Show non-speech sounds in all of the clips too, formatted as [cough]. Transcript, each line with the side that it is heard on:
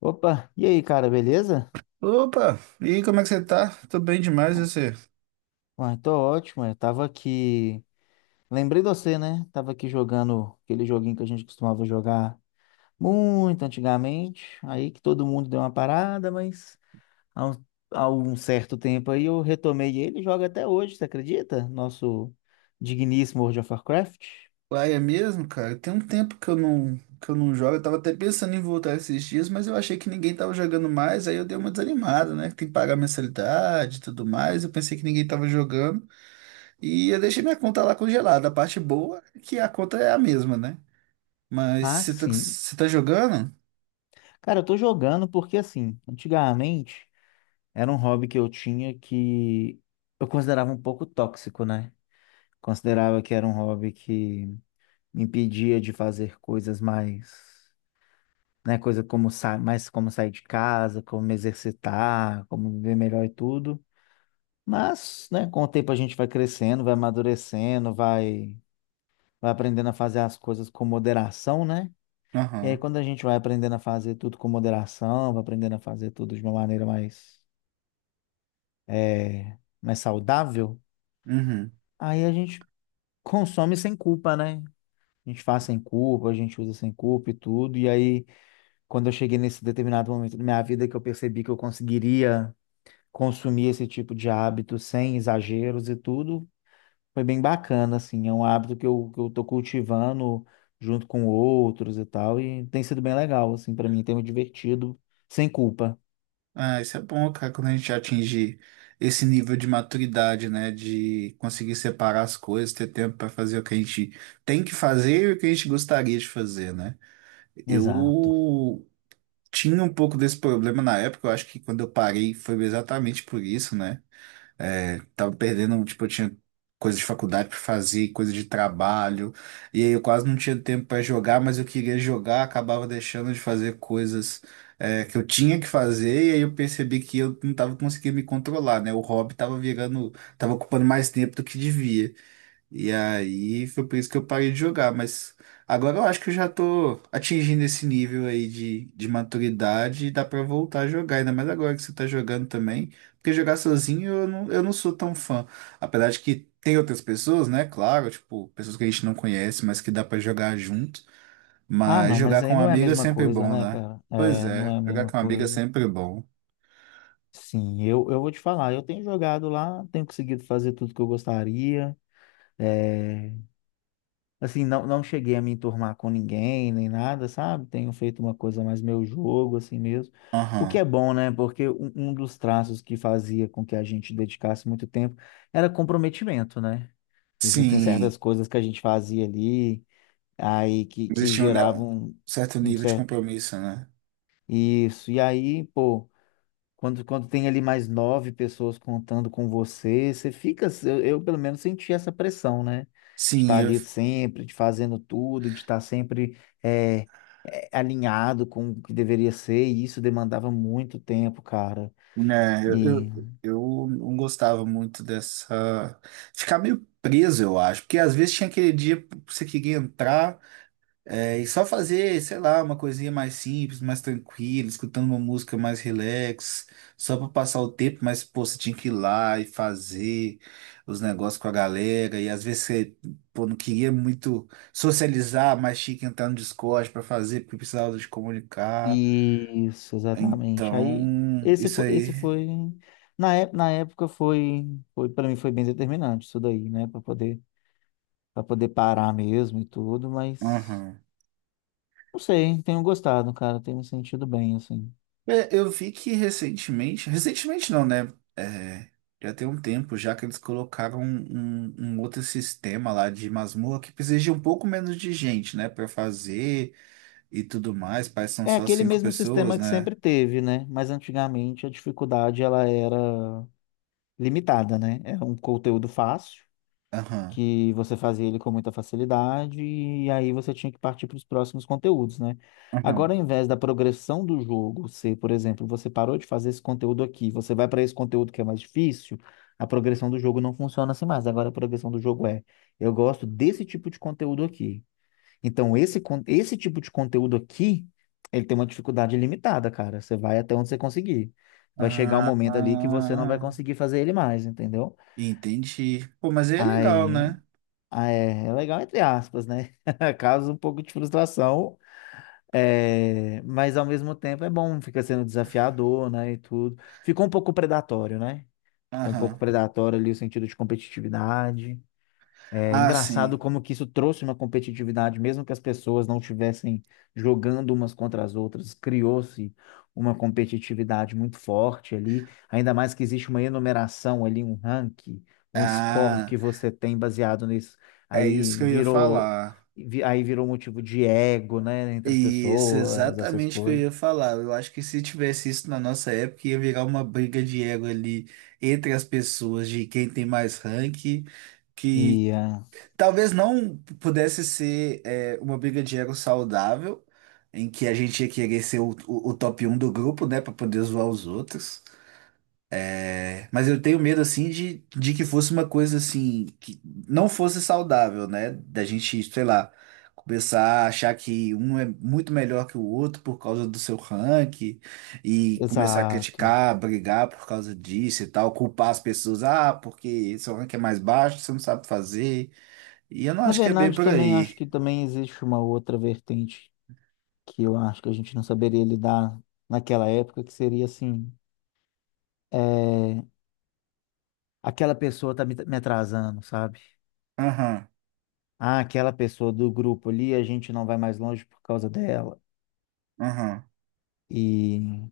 left: Opa, e aí, cara, beleza?
right: Opa, e aí, como é que você tá? Tô bem demais, e
left: Bom,
right: você?
left: ah, tô ótimo, eu tava aqui. Lembrei de você, né? Tava aqui jogando aquele joguinho que a gente costumava jogar muito antigamente. Aí que todo mundo deu uma parada, mas há um, há um certo tempo aí eu retomei ele e jogo até hoje, você acredita? Nosso digníssimo World of Warcraft.
right: Uai, é mesmo, cara? Tem um tempo que eu não jogo. Eu tava até pensando em voltar esses dias, mas eu achei que ninguém tava jogando mais, aí eu dei uma desanimada, né? Tem que pagar mensalidade e tudo mais. Eu pensei que ninguém tava jogando. E eu deixei minha conta lá congelada. A parte boa é que a conta é a mesma, né? Mas
left: Ah,
right: você tá,
left: sim.
right: você tá jogando?
left: Cara, eu tô jogando porque, assim, antigamente era um hobby que eu tinha que eu considerava um pouco tóxico, né? Considerava que era um hobby que me impedia de fazer coisas mais, né, coisa como sa mais como sair de casa, como me exercitar, como viver melhor e tudo. Mas, né, com o tempo a gente vai crescendo, vai amadurecendo, vai aprendendo a fazer as coisas com moderação, né? E aí
right: Aham.
left: quando a gente vai aprendendo a fazer tudo com moderação, vai aprendendo a fazer tudo de uma maneira mais, é, mais saudável,
right: Uhum.
left: aí a gente consome sem culpa, né? A gente faz sem culpa, a gente usa sem culpa e tudo. E aí, quando eu cheguei nesse determinado momento da minha vida que eu percebi que eu conseguiria consumir esse tipo de hábito sem exageros e tudo, foi bem bacana, assim. É um hábito que eu tô cultivando junto com outros e tal. E tem sido bem legal, assim, para mim, tem me divertido sem culpa.
right: Ah, isso é bom, cara, quando a gente atingir esse nível de maturidade, né? De conseguir separar as coisas, ter tempo para fazer o que a gente tem que fazer e o que a gente gostaria de fazer, né?
left: Exato.
right: Eu tinha um pouco desse problema na época, eu acho que quando eu parei foi exatamente por isso, né? É, tava perdendo, tipo, eu tinha coisa de faculdade pra fazer, coisa de trabalho, e aí eu quase não tinha tempo pra jogar, mas eu queria jogar, acabava deixando de fazer coisas, que eu tinha que fazer, e aí eu percebi que eu não tava conseguindo me controlar, né? O hobby tava ocupando mais tempo do que devia. E aí foi por isso que eu parei de jogar, mas agora eu acho que eu já tô atingindo esse nível aí de, maturidade e dá pra voltar a jogar, ainda mais agora que você tá jogando também, porque jogar sozinho eu não sou tão fã. Apesar de que tem outras pessoas, né? Claro, tipo, pessoas que a gente não conhece, mas que dá pra jogar junto.
left: Ah,
right: Mas
left: não, mas
right: jogar com
left: aí
right: um
left: não é a
right: amigo é
left: mesma
right: sempre
left: coisa,
right: bom,
left: né,
right: né?
left: cara?
right: Pois
left: É, não
right: é,
left: é a
right: jogar
left: mesma
right: com um amigo é
left: coisa.
right: sempre bom.
left: Sim, eu vou te falar, eu tenho jogado lá, tenho conseguido fazer tudo que eu gostaria. É, assim, não, não cheguei a me enturmar com ninguém, nem nada, sabe? Tenho feito uma coisa mais meu jogo, assim mesmo. O que é
right: Aham.
left: bom, né? Porque um dos traços que fazia com que a gente dedicasse muito tempo era comprometimento, né? Existem certas
right: Sim,
left: coisas que a gente fazia ali, aí que
right: existia um
left: geravam
right: certo
left: um
right: nível de
left: certo.
right: compromisso, né?
left: Isso. E aí, pô. Quando tem ali mais nove pessoas contando com você, você fica, eu, pelo menos senti essa pressão, né? De
right: Sim,
left: estar
right: eu
left: ali sempre, de fazendo tudo, de estar sempre é, é, alinhado com o que deveria ser, e isso demandava muito tempo, cara.
right: né,
left: E
right: eu não gostava muito dessa. Ficar meio preso, eu acho, porque às vezes tinha aquele dia que você queria entrar e só fazer, sei lá, uma coisinha mais simples, mais tranquila, escutando uma música mais relax, só para passar o tempo, mas pô, você tinha que ir lá e fazer os negócios com a galera, e às vezes você pô, não queria muito socializar, mas tinha que entrar no Discord para fazer, porque precisava de comunicar.
left: isso, exatamente. Aí
right: Então,
left: esse
right: isso
left: foi,
right: aí.
left: esse foi na época foi para mim foi bem determinante isso daí, né? Para poder parar mesmo e tudo, mas.
right: Aham.
left: Não sei, tenho gostado, cara, tenho me sentido bem, assim.
right: É, eu vi que recentemente, recentemente não, né? É, já tem um tempo já que eles colocaram um outro sistema lá de masmorra que precisa de um pouco menos de gente, né? Pra fazer e tudo mais. Parece que são
left: É
right: só
left: aquele
right: cinco
left: mesmo sistema
right: pessoas,
left: que
right: né?
left: sempre teve, né? Mas antigamente a dificuldade ela era limitada, né? Era um conteúdo fácil,
right: Aham,
left: que você fazia ele com muita facilidade, e aí você tinha que partir para os próximos conteúdos, né?
right: aham.
left: Agora, ao invés da progressão do jogo ser, por exemplo, você parou de fazer esse conteúdo aqui, você vai para esse conteúdo que é mais difícil, a progressão do jogo não funciona assim mais. Agora a progressão do jogo é, eu gosto desse tipo de conteúdo aqui. Então, esse, esse tipo de conteúdo aqui, ele tem uma dificuldade limitada, cara. Você vai até onde você conseguir. Vai chegar um
right: Ah,
left: momento ali que você não vai
right: ah,
left: conseguir fazer ele mais, entendeu?
right: entendi. Pô, mas aí é legal,
left: Aí,
right: né?
left: ah, é, é legal entre aspas, né? [laughs] Causa um pouco de frustração, é, mas ao mesmo tempo é bom, fica sendo desafiador, né, e tudo. Ficou um pouco predatório, né? Ficou um pouco
right: Aham.
left: predatório ali o sentido de competitividade. É
right: Ah,
left: engraçado
right: sim.
left: como que isso trouxe uma competitividade, mesmo que as pessoas não estivessem jogando umas contra as outras, criou-se uma competitividade muito forte ali, ainda mais que existe uma enumeração ali, um ranking, um score
right: Ah,
left: que você tem baseado nisso.
right: é
left: Aí
right: isso que eu ia
left: virou,
right: falar.
left: aí virou motivo de ego, né, entre as
right: Isso,
left: pessoas, essas
right: exatamente o que eu
left: coisas.
right: ia falar. Eu acho que se tivesse isso na nossa época, ia virar uma briga de ego ali entre as pessoas de quem tem mais rank, que
left: E, ah,
right: talvez não pudesse ser uma briga de ego saudável, em que a gente ia querer ser o top um do grupo, né, para poder zoar os outros. Mas eu tenho medo, assim, de, que fosse uma coisa, assim, que não fosse saudável, né? Da gente, sei lá, começar a achar que um é muito melhor que o outro por causa do seu ranking e começar a
left: exato.
right: criticar, brigar por causa disso e tal, culpar as pessoas, ah, porque seu ranking é mais baixo, você não sabe fazer. E eu não
left: Na
right: acho que é bem
left: verdade,
right: por
left: também acho
right: aí.
left: que também existe uma outra vertente que eu acho que a gente não saberia lidar naquela época, que seria assim, é, aquela pessoa tá me atrasando, sabe?
right: Aham,
left: Ah, aquela pessoa do grupo ali, a gente não vai mais longe por causa dela.
right: aham.
left: E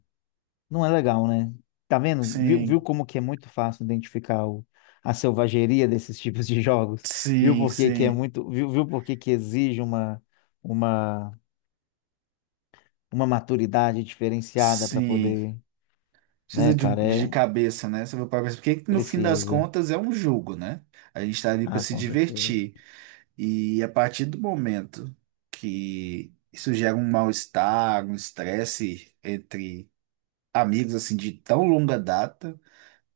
left: não é legal, né? Tá vendo? Viu
right: Sim,
left: como que é muito fácil identificar a selvageria desses [laughs] tipos de jogos? Viu
right: sim,
left: por que que é
right: sim,
left: muito, viu por que que exige uma, uma, uma maturidade diferenciada para
right: sim.
left: poder, né,
right: Precisa de,
left: cara?
right: de
left: É,
right: cabeça, né? Você vai para pensar, porque no fim das
left: precisa.
right: contas é um jogo, né? A gente tá ali para
left: Ah,
right: se
left: com certeza.
right: divertir. E a partir do momento que isso gera um mal-estar, um estresse entre amigos, assim, de tão longa data,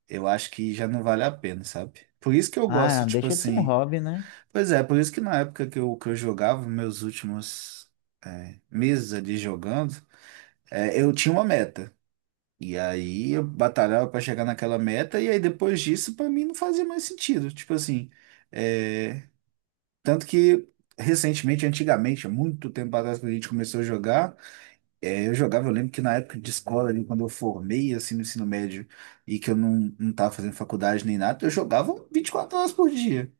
right: eu acho que já não vale a pena, sabe? Por isso que eu gosto,
left: Ah,
right: tipo
left: deixa de ser um
right: assim.
left: hobby, né?
right: Pois é, por isso que na época que eu jogava, meus últimos, meses ali jogando, eu tinha uma meta. E aí eu batalhava para chegar naquela meta, e aí depois disso, para mim, não fazia mais sentido. Tipo assim, é, tanto que recentemente, antigamente, há muito tempo atrás, quando a gente começou a jogar, eu jogava, eu lembro que na época de escola, ali, quando eu formei, assim, no ensino médio, e que eu não tava fazendo faculdade nem nada, eu jogava 24 horas por dia.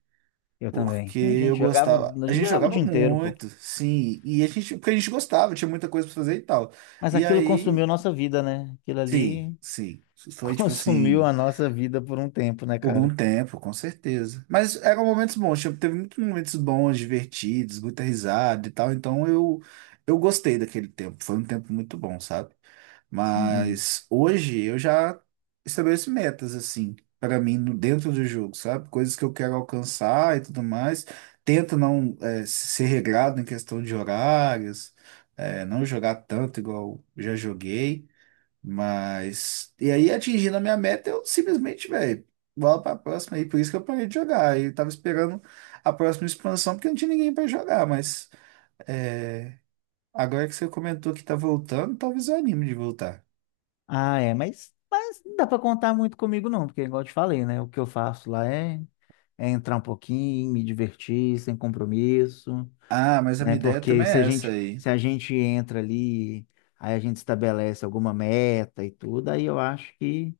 left: Eu também.
right: Porque eu gostava,
left: A
right: a
left: gente
right: gente
left: jogava o
right: jogava
left: dia inteiro, pô.
right: muito, sim, e porque a gente gostava, tinha muita coisa para fazer e tal.
left: Mas
right: E
left: aquilo
right: aí,
left: consumiu nossa vida, né? Aquilo
right: sim,
left: ali
right: sim, foi
left: [laughs]
right: tipo
left: consumiu
right: assim.
left: a nossa vida por um tempo, né,
right: Por um
left: cara?
right: tempo, com certeza. Mas eram momentos bons, tipo, teve muitos momentos bons, divertidos, muita risada e tal. Então eu gostei daquele tempo. Foi um tempo muito bom, sabe?
left: Sim.
right: Mas hoje eu já estabeleço metas, assim, para mim, dentro do jogo, sabe? Coisas que eu quero alcançar e tudo mais. Tento não, ser regrado em questão de horários, não jogar tanto igual já joguei. Mas. E aí, atingindo a minha meta, eu simplesmente, velho, bola pra próxima aí. Por isso que eu parei de jogar. Eu tava esperando a próxima expansão, porque não tinha ninguém pra jogar. Mas. é, Agora que você comentou que tá voltando, talvez eu anime de voltar.
left: Ah, é, mas não dá pra contar muito comigo, não, porque igual eu te falei, né? O que eu faço lá é, é entrar um pouquinho, me divertir, sem compromisso,
right: Ah, mas a
left: né?
right: minha ideia
left: Porque
right: também
left: se a
right: é essa
left: gente,
right: aí.
left: se a gente entra ali, aí a gente estabelece alguma meta e tudo, aí eu acho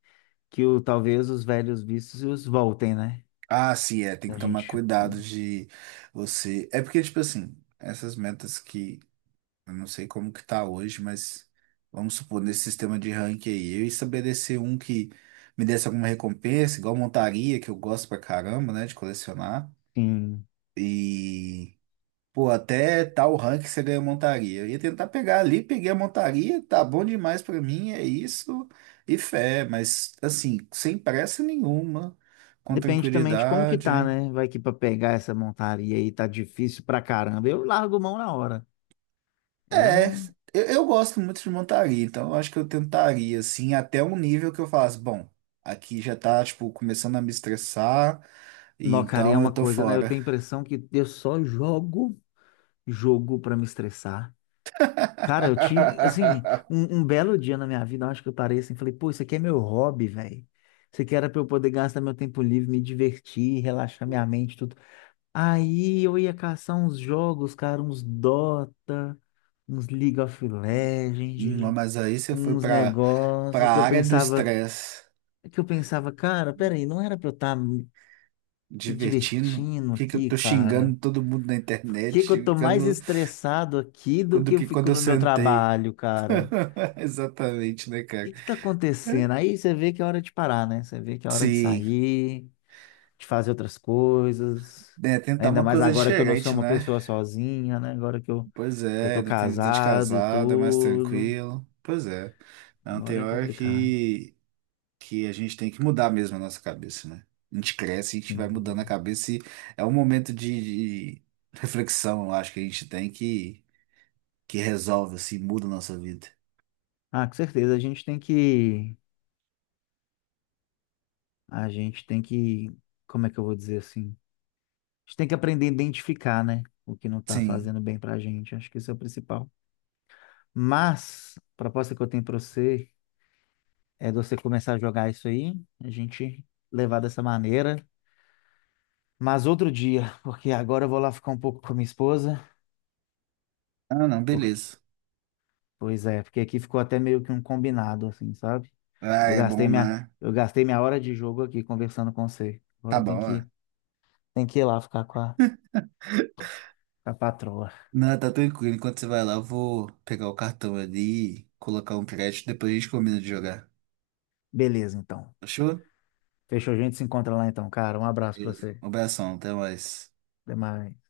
left: que o, talvez os velhos vícios voltem, né?
right: Ah, sim, é. Tem que
left: A
right: tomar
left: gente,
right: cuidado de você. É porque, tipo assim, essas metas que Eu não sei como que tá hoje, mas vamos supor, nesse sistema de ranking aí, eu estabelecer um que me desse alguma recompensa, igual montaria, que eu gosto pra caramba, né, de colecionar.
left: sim.
right: E, pô, até tal rank você ganha montaria. Eu ia tentar pegar ali, peguei a montaria, tá bom demais pra mim, é isso, e fé, mas assim, sem pressa nenhuma, com
left: Depende também de como que tá,
right: tranquilidade.
left: né? Vai que pra pegar essa montaria aí tá difícil pra caramba. Eu largo mão na hora. Eu
right: É,
left: não.
right: eu gosto muito de montaria, então eu acho que eu tentaria, assim, até um nível que eu falasse, bom, aqui já tá, tipo, começando a me estressar, e
left: Não, cara, e é
right: então eu
left: uma
right: tô
left: coisa, né? Eu
right: fora.
left: tenho a impressão que eu só jogo pra me estressar. Cara, eu tinha, assim,
right: [laughs]
left: um belo dia na minha vida, eu acho que eu parei assim, e falei, pô, isso aqui é meu hobby, velho. Isso aqui era pra eu poder gastar meu tempo livre, me divertir, relaxar minha mente, tudo. Aí eu ia caçar uns jogos, cara, uns Dota, uns League of
right: Não,
left: Legends,
right: mas aí você foi
left: uns
right: pra,
left: negócios que eu
right: área do
left: pensava,
right: estresse,
left: cara, peraí, não era pra eu estar me
right: divertindo,
left: divertindo
right: que eu
left: aqui,
right: tô xingando
left: cara?
right: todo mundo na
left: Por
right: internet,
left: que que eu tô mais
right: xingando
left: estressado aqui do
right: quando
left: que eu
right: que quando
left: fico
right: eu
left: no meu
right: sentei.
left: trabalho, cara?
right: [laughs] Exatamente, né,
left: O
right: cara?
left: que que tá acontecendo? Aí você vê que é hora de parar, né? Você vê que é hora de
right: Sim,
left: sair, de fazer outras coisas.
right: né, tentar
left: Ainda
right: uma
left: mais
right: coisa
left: agora que eu não sou
right: diferente,
left: uma
right: né?
left: pessoa sozinha, né? Agora
right: Pois
left: que eu
right: é,
left: tô
right: ainda tem vida de
left: casado e
right: casada, mais
left: tudo.
right: tranquilo. Pois é. Não tem
left: Agora é
right: hora
left: complicado.
right: que, a gente tem que mudar mesmo a nossa cabeça, né? A gente cresce, a gente vai mudando a
left: Sim.
right: cabeça e é um momento de, reflexão, eu acho que a gente tem que resolve, assim, muda a nossa vida.
left: Ah, com certeza. A gente tem que. A gente tem que. Como é que eu vou dizer assim? A gente tem que aprender a identificar, né? O que não tá
right: Sim.
left: fazendo bem pra gente. Acho que isso é o principal. Mas, a proposta que eu tenho pra você é de você começar a jogar isso aí, a gente levar dessa maneira. Mas outro dia, [laughs] porque agora eu vou lá ficar um pouco com a minha esposa,
right: Ah, não,
left: porque,
right: beleza.
left: pois é, porque aqui ficou até meio que um combinado, assim, sabe?
right: Ah, é bom, né?
left: Eu gastei minha hora de jogo aqui conversando com você.
right: Tá
left: Agora eu
right: bom, é.
left: tenho que ir lá ficar com a patroa.
right: Não, tá tranquilo. Enquanto você vai lá, eu vou pegar o cartão ali, colocar um crédito, depois a gente combina de jogar.
left: Beleza, então.
right: Fechou?
left: Fechou, a gente se encontra lá então, cara. Um abraço pra
right: Beleza.
left: você.
right: Um abração, até mais.
left: Até mais.